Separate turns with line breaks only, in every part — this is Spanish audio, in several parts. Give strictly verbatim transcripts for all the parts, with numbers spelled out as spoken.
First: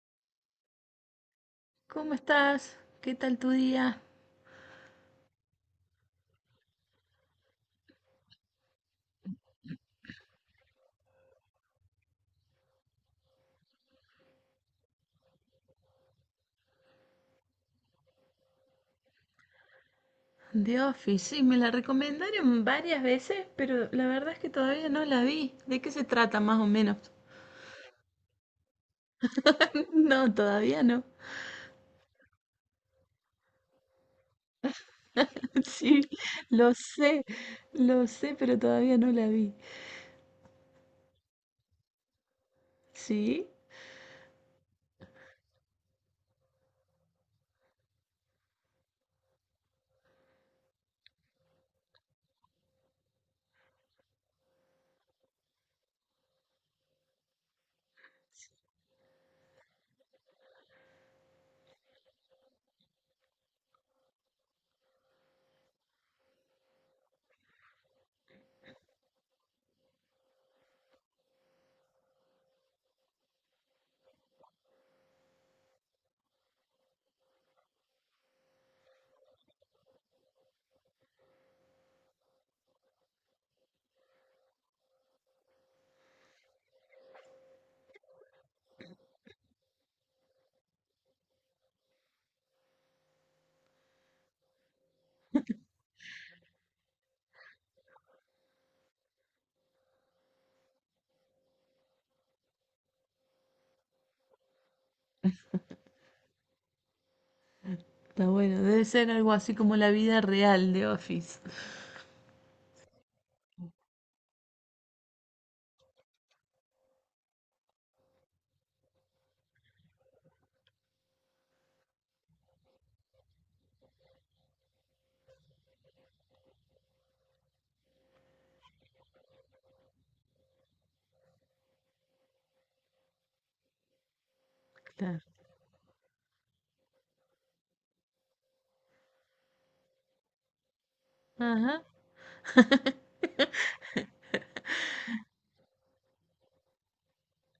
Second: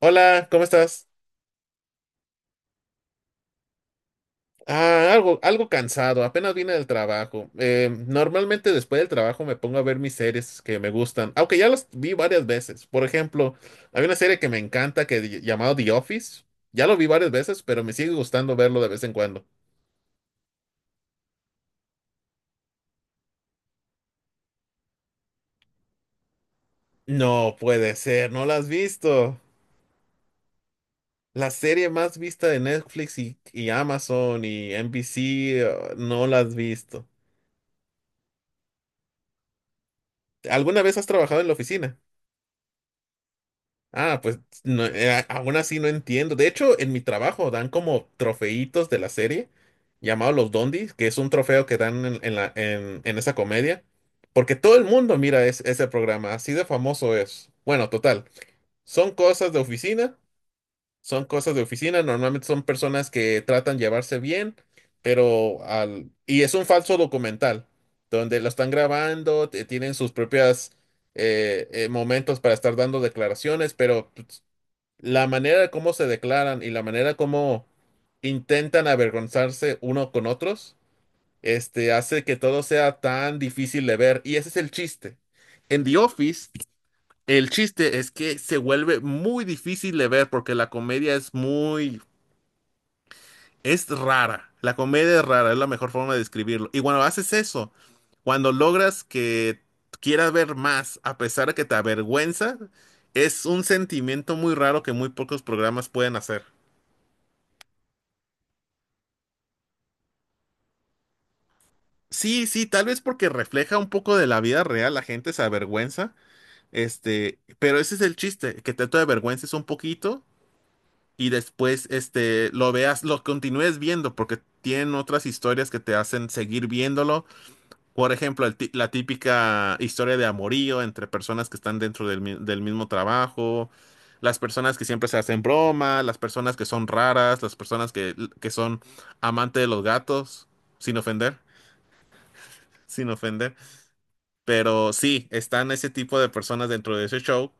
Hola, ¿cómo estás?
¿Cómo estás? ¿Qué tal tu día?
Ah, algo, algo cansado, apenas vine del trabajo. Eh, normalmente después del trabajo me pongo a ver mis series que me gustan, aunque ya las vi varias veces. Por ejemplo, hay una serie que me encanta que di- llamado The Office. Ya lo vi varias veces, pero me sigue gustando verlo de vez en cuando.
The Office, sí, me la recomendaron varias veces, pero la verdad es que todavía no la vi. ¿De qué se trata más o menos?
No puede ser, no la has visto.
No, todavía no.
La serie más vista de Netflix y, y Amazon y N B C, eh,
Sí,
no la has
lo
visto.
sé, lo sé, pero todavía no la vi.
¿Alguna vez has trabajado en la oficina?
Sí,
Ah, pues no, eh, aún así no entiendo. De hecho, en mi trabajo dan como trofeitos de la serie llamado los Dondis, que es un trofeo que dan en, en la, en, en esa comedia, porque todo el mundo mira es- ese programa, así de famoso es. Bueno, total, son cosas de oficina, son cosas de oficina, normalmente son personas que tratan de llevarse bien, pero al... Y es un falso documental, donde lo están grabando, te- tienen sus propias eh, eh, momentos para estar dando declaraciones, pero... pues, la manera de cómo se declaran y la manera como intentan avergonzarse uno con otros, este, hace que todo sea tan difícil de ver. Y ese es el chiste. En The Office, el chiste es que se vuelve muy difícil de ver porque la comedia es muy, es rara. La comedia es rara, es la mejor forma de describirlo. Y cuando haces eso, cuando logras que quieras ver más, a pesar de que te avergüenza, es un sentimiento muy raro que muy pocos programas pueden hacer.
está bueno, debe ser algo así como la vida real de Office.
Sí, sí, tal vez porque refleja un poco de la vida real, la gente se avergüenza, este, pero ese es el chiste, que te te avergüences un poquito y después, este, lo veas, lo continúes viendo porque tienen otras historias que te hacen seguir viéndolo. Por ejemplo, el ti- la típica historia de amorío entre personas que están dentro del, mi- del mismo trabajo, las personas que siempre se
Claro.
hacen broma, las personas que son raras, las personas que, que son amante de los gatos, sin ofender,
Ajá.
sin ofender. Pero sí, están ese tipo de personas dentro de ese show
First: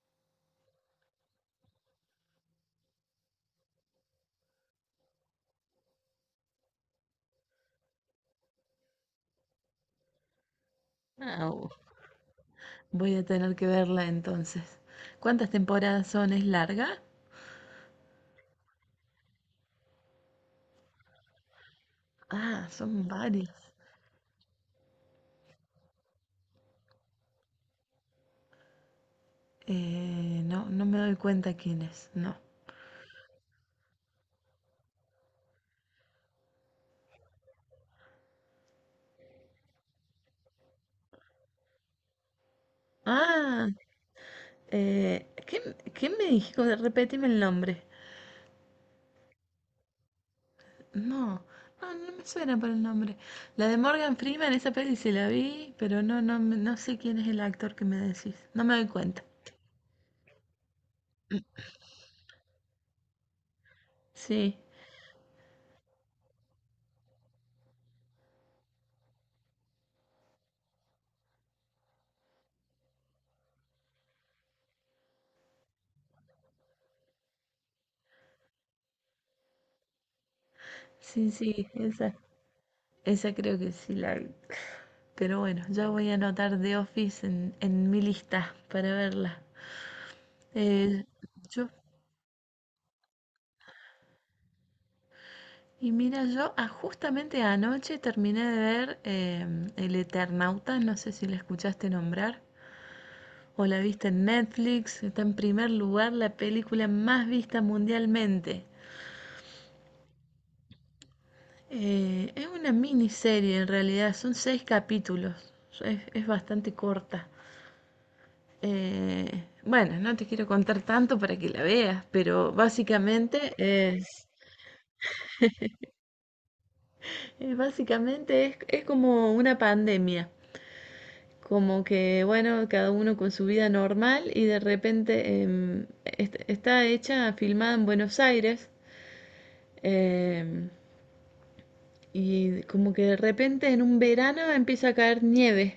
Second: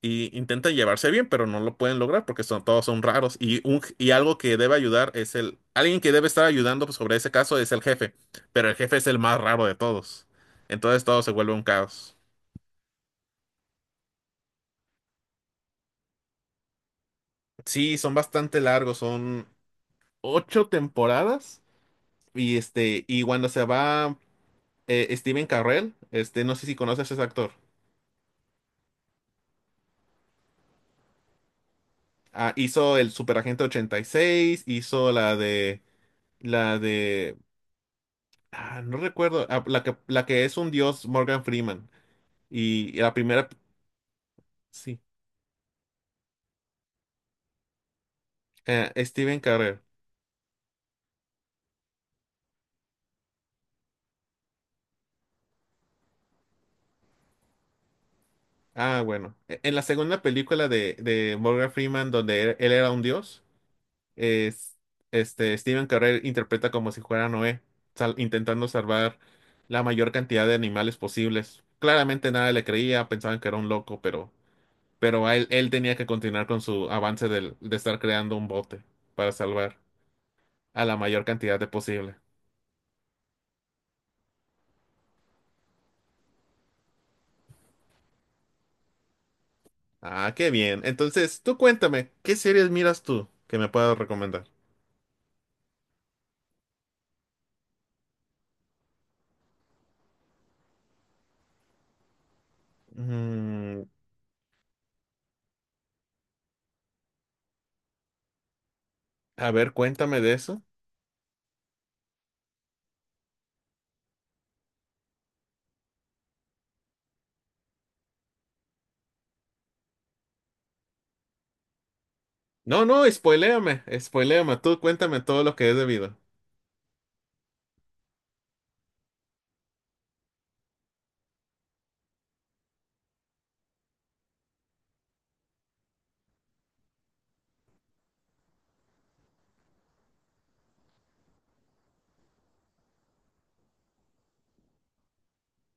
y intentan llevarse bien, pero no lo pueden lograr porque son, todos son raros. Y, un, y algo que debe ayudar es el... Alguien que debe estar ayudando pues, sobre ese caso es el jefe, pero el jefe es el más raro de todos. Entonces todo se
Ah,
vuelve un
bu-
caos.
Voy a tener que verla entonces. ¿Cuántas temporadas son? ¿Es larga?
Sí, son bastante largos, son ocho temporadas y
Ah,
este
son
y cuando
varias.
se va eh, Steven Carrell, este no sé si conoces a ese actor.
Eh, no, no me doy cuenta quién es, no.
Ah, hizo el Superagente ochenta y seis, hizo la de la de Ah, no recuerdo. Ah, la que, la que es un dios, Morgan Freeman. Y la primera,
Ah,
sí,
eh, ¿Qué, qué me dijo? Repetime el nombre.
eh, Steven Carell.
No, no, no me suena por el nombre. La de Morgan Freeman, esa peli se la vi, pero no, no, me- no sé quién es el actor que me decís. No me doy
Ah,
cuenta.
bueno. E- En la segunda película de, de Morgan Freeman, donde él, él era un dios,
Sí,
es, este, Steven Carell interpreta como si fuera Noé, sal- intentando salvar la mayor cantidad de animales posibles. Claramente nada le creía, pensaban que era un loco, pero, pero a él, él tenía que continuar con su avance del- de estar creando un bote para salvar a la mayor
sí,
cantidad de
sí, esa,
posible.
esa creo que sí la vi. Pero bueno, ya voy a anotar The Office en, en mi lista para verla.
Ah, qué bien.
Eh,
Entonces, tú
yo
cuéntame, ¿qué series miras tú que me puedas recomendar?
Y mira, yo ah, justamente anoche terminé de ver em, El Eternauta, no sé si la escuchaste nombrar o la
Mm,
viste en Netflix, está en primer lugar la película más vista mundialmente.
a ver, cuéntame de eso.
Eh, es una miniserie en realidad, son seis capítulos, es, es bastante corta. Eh, bueno, no te quiero contar tanto para que la veas, pero
No, no,
básicamente
spoiléame,
es,
spoiléame. Tú cuéntame todo lo que es debido.
eh, básicamente es es como una pandemia. Como que, bueno, cada uno con su vida normal y de repente em, est- está hecha, filmada en Buenos Aires em, y como que de repente en un verano empieza a caer nieve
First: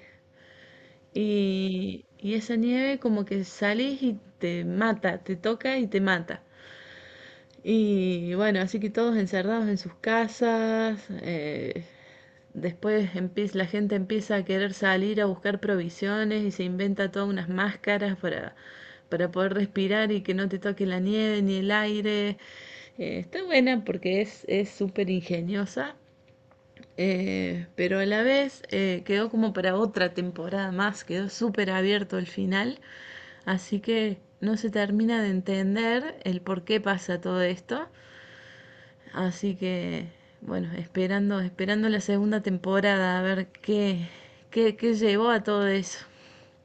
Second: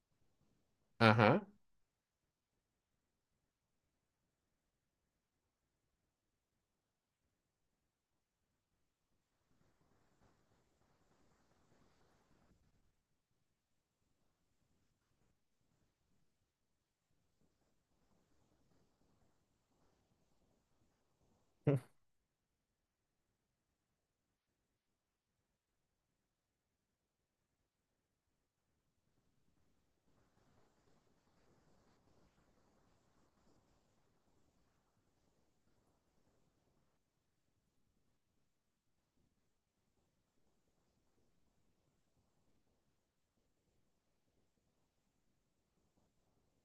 Ajá.
y, y esa nieve como que salís y te mata, te toca y te mata. Y bueno, así que todos encerrados en sus casas. Eh, Después empie- la gente empieza a querer salir a buscar provisiones y se inventa todas unas máscaras para, para poder respirar y que no te toque la nieve ni el aire. Eh, está buena porque es es súper ingeniosa, eh, pero a la vez eh, quedó como para otra temporada más, quedó súper abierto el final, así que no se termina de entender el por qué pasa todo esto. Así que, bueno, esperando, esperando la segunda temporada a ver qué, qué, qué llevó a todo eso.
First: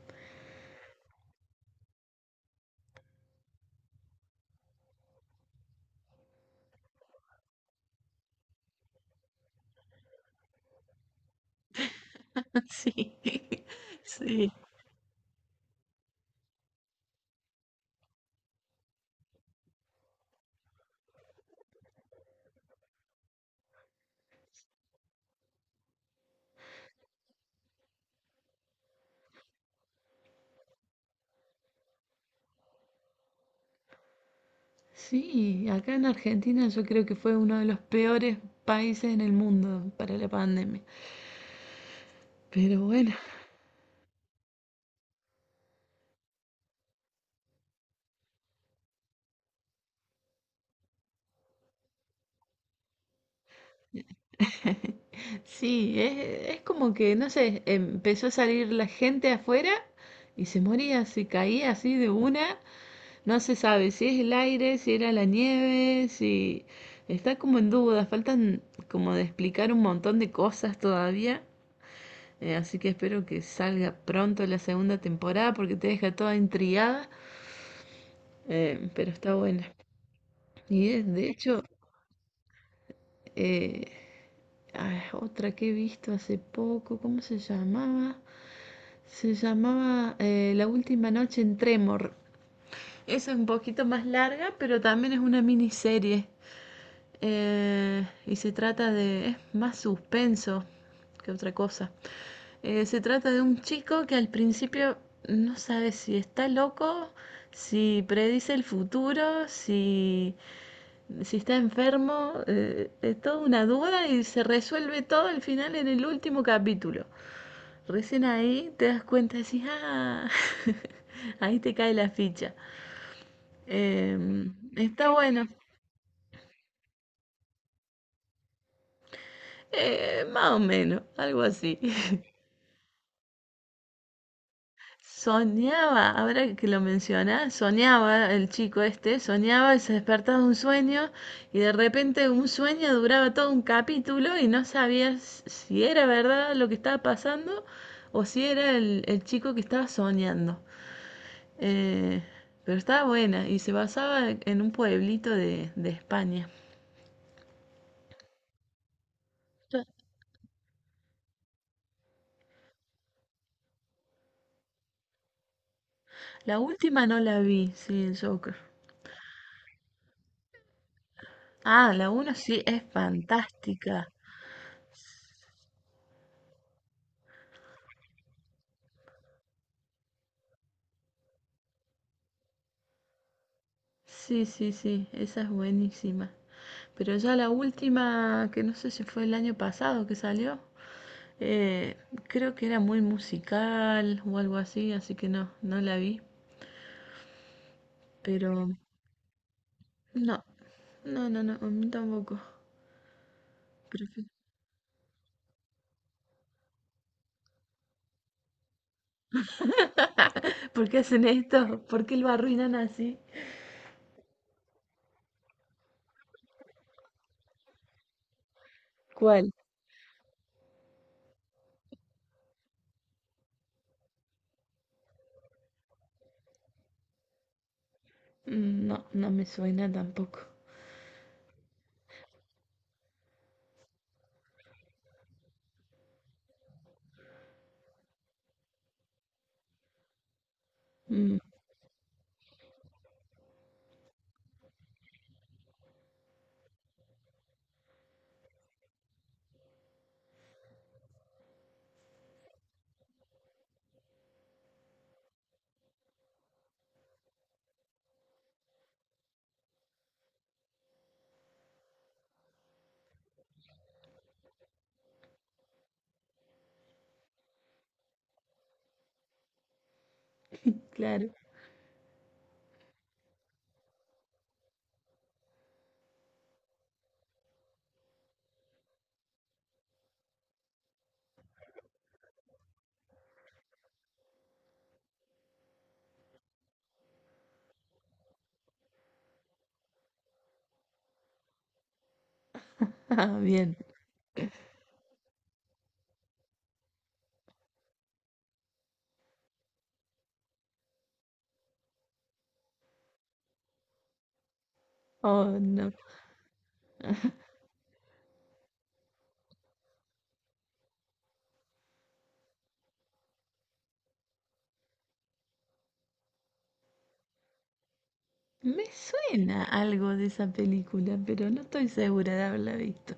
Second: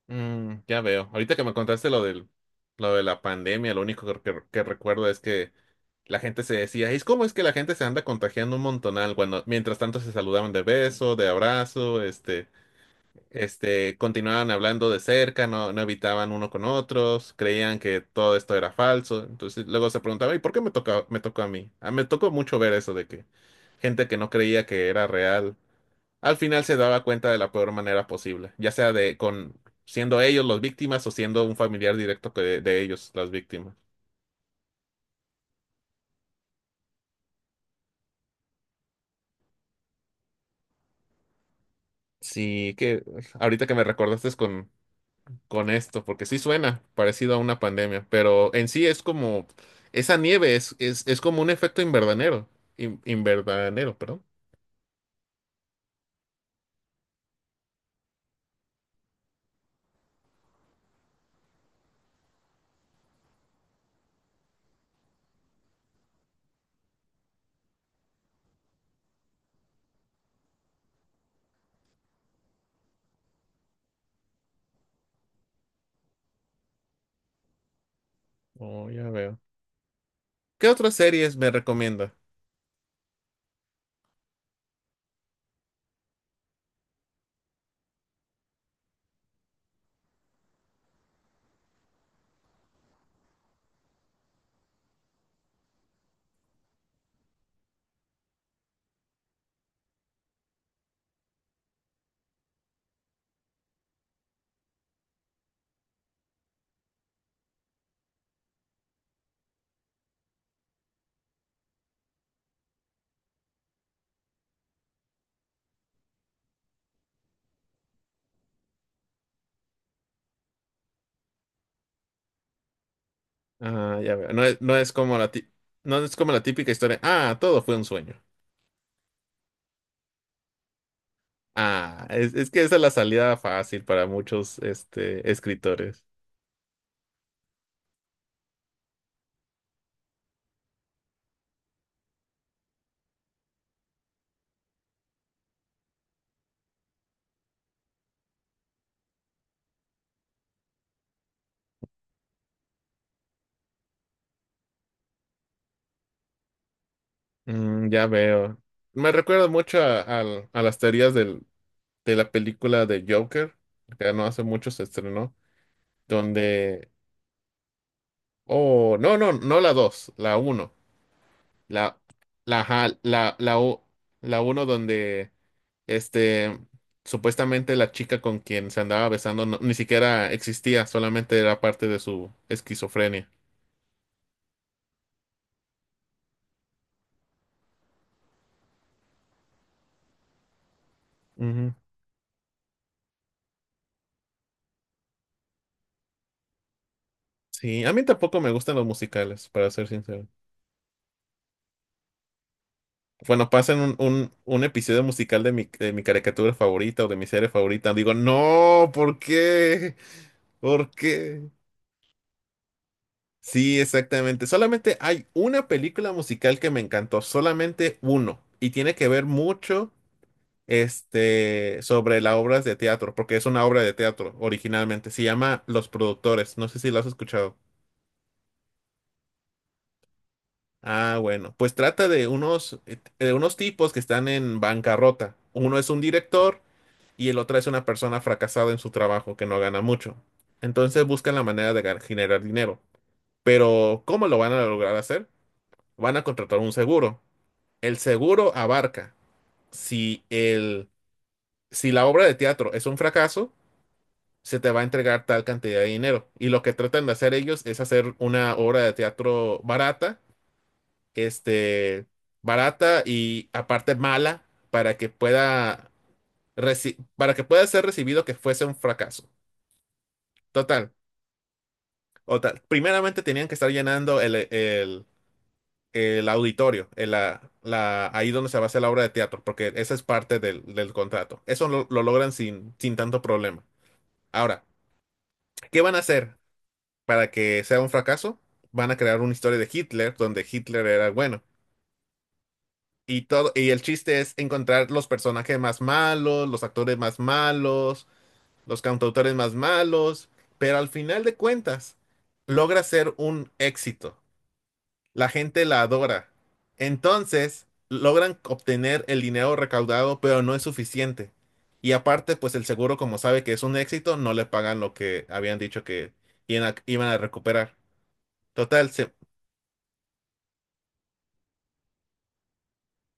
Mm, ya veo. Ahorita que me contaste lo del, lo de la pandemia, lo único que, que- que recuerdo es que la gente se decía, es cómo es que la gente se anda contagiando un montonal cuando mientras tanto se saludaban de beso, de abrazo, este,
Sí,
Este, continuaban
sí.
hablando de cerca, no, no evitaban uno con otros, creían que todo esto era falso. Entonces luego se preguntaba, ¿y por qué me tocó, me tocó a mí? Ah, me tocó mucho ver eso de que gente que no creía que era real, al final se daba cuenta de la peor manera posible, ya sea de con siendo ellos las víctimas o siendo un familiar directo que- de, ellos las víctimas.
Sí, acá en Argentina yo creo que fue uno de los peores países en el mundo para la pandemia.
Sí,
Pero
que
bueno,
ahorita que me recordaste es con con esto, porque sí suena parecido a una pandemia, pero en sí es como, esa nieve es, es, es como un efecto invernadero, in- invernadero, perdón.
sí, es, es como que, no sé, empezó a salir la gente afuera y se moría, se caía así de una. No se sabe si es el aire, si era la nieve, si... Está como en duda, faltan como de explicar un montón de cosas todavía. Eh, así que espero que salga pronto la segunda temporada porque te deja toda intrigada,
Oh,
eh,
ya
pero está
veo.
buena.
¿Qué
Y
otras
de, de
series me
hecho,
recomienda?
eh, ah, otra que he visto hace poco, ¿cómo se llamaba? Se llamaba eh, La última noche en Tremor. Esa es un poquito más larga, pero también es una miniserie. Eh, y se trata de... es más suspenso que otra cosa. Eh, se trata de un chico que al principio no sabe si está loco, si predice el futuro, si, si está enfermo. Eh, es toda una duda y se resuelve todo al final en el último capítulo. Recién ahí te das cuenta y decís, ah, ahí te cae la ficha.
Ah, ya veo. No
Eh,
es, no es
Está
como la ti-
bueno.
no es como la típica historia. Ah, todo fue un sueño.
Eh, más o menos, algo así.
Ah, es, es que esa es la salida fácil para muchos, este, escritores.
Soñaba, ahora que lo menciona, soñaba el chico este, soñaba y se despertaba de un sueño y de repente un sueño duraba todo un capítulo y no sabías si era verdad lo que estaba pasando o si era el, el chico que estaba soñando. Eh, pero estaba buena y se basaba en un pueblito de, de España.
Mm, ya veo. Me recuerda mucho a, al- a las teorías del- de la película de Joker, que no hace mucho se estrenó.
La
Donde...
última no la vi, sí, el Joker.
Oh, no, no, no la dos, la uno.
Ah,
La,
la uno
la,
sí es
ajá, la, la, u-
fantástica.
la uno donde, este, supuestamente la chica con quien se andaba besando no- ni siquiera existía, solamente era parte de su esquizofrenia.
Sí, sí, sí, esa es buenísima. Pero ya la última, que no sé si fue el año pasado que salió,
Ujú.
eh, creo que era muy musical o algo así, así que no, no la vi.
Sí, a mí tampoco me
Pero
gustan los musicales, para ser sincero.
no, no, no, no, a mí tampoco.
Bueno, pasan un,
Prefiero-
un, un episodio musical de mi, de mi caricatura favorita o de mi serie favorita, digo, no, ¿por qué?
¿Por
¿Por
qué hacen
qué?
esto? ¿Por qué lo arruinan así?
Sí, exactamente. Solamente hay una película musical que me encantó, solamente uno, y tiene que ver
¿Cuál?
mucho, este sobre las obras de teatro, porque es una obra de teatro originalmente. Se llama Los Productores. No sé si lo has escuchado.
Mm, no, no me suena tampoco.
Ah, bueno, pues trata de unos eh, de unos tipos que están en bancarrota. Uno es un director y el otro es una persona fracasada en su trabajo que no gana mucho. Entonces buscan
Mm,
la manera de gan- generar dinero. Pero ¿cómo lo van a lograr hacer? Van a contratar un seguro. El seguro abarca si el, si la obra de teatro es un fracaso, se te va a entregar tal cantidad de dinero. Y lo que tratan de hacer ellos es hacer una obra de teatro barata, este, barata y aparte mala para que pueda reci- para que pueda ser recibido que fuese un fracaso. Total,
claro.
total. Primeramente tenían que estar llenando el, el- el auditorio, el- la, la- ahí donde se va a hacer la obra de teatro, porque esa es parte del, del contrato. Eso lo, lo logran sin, sin tanto problema. Ahora, ¿qué van a hacer para que sea un fracaso? Van a crear una historia de Hitler, donde Hitler era el bueno. Y
Ah,
todo, y
bien.
el chiste es encontrar los personajes más malos, los actores más malos, los cantautores más malos, pero al final de cuentas logra ser un éxito. La
Oh,
gente la
no.
adora. Entonces, logran obtener el dinero recaudado, pero no es suficiente. Y aparte, pues el seguro, como sabe que es un éxito, no le pagan lo que habían dicho que iban a, iban a recuperar.
Me
Total, se,
suena algo de esa película, pero no estoy segura de haberla visto.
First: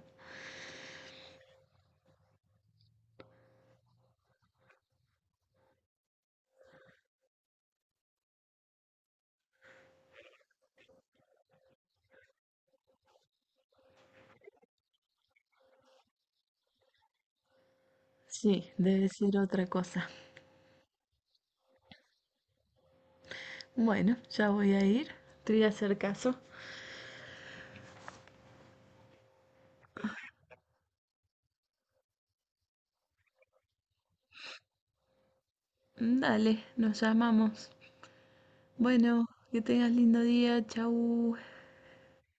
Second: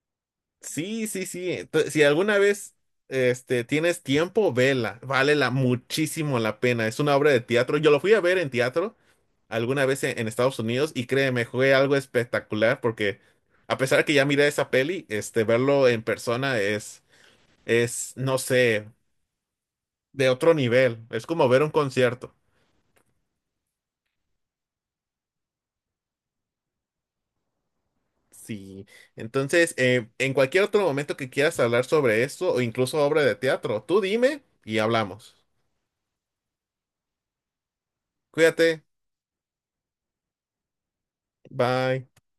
sí, sí, sí. Ento- si alguna vez, este, tienes tiempo, vela. Vale la, muchísimo la pena. Es una obra de teatro. Yo lo fui a ver en teatro alguna vez en, en Estados Unidos y créeme, fue algo espectacular porque a pesar que ya miré esa peli, este, verlo en persona es, es, no
Sí,
sé,
debe ser otra cosa.
de otro nivel. Es como ver un concierto.
Bueno, ya voy a ir. Te voy a hacer caso.
Sí. Entonces, eh, en cualquier otro momento que quieras hablar sobre esto o incluso obra de teatro, tú dime y hablamos.
Dale, nos llamamos.
Cuídate.
Bueno, que tengas lindo día. Chau.
Bye.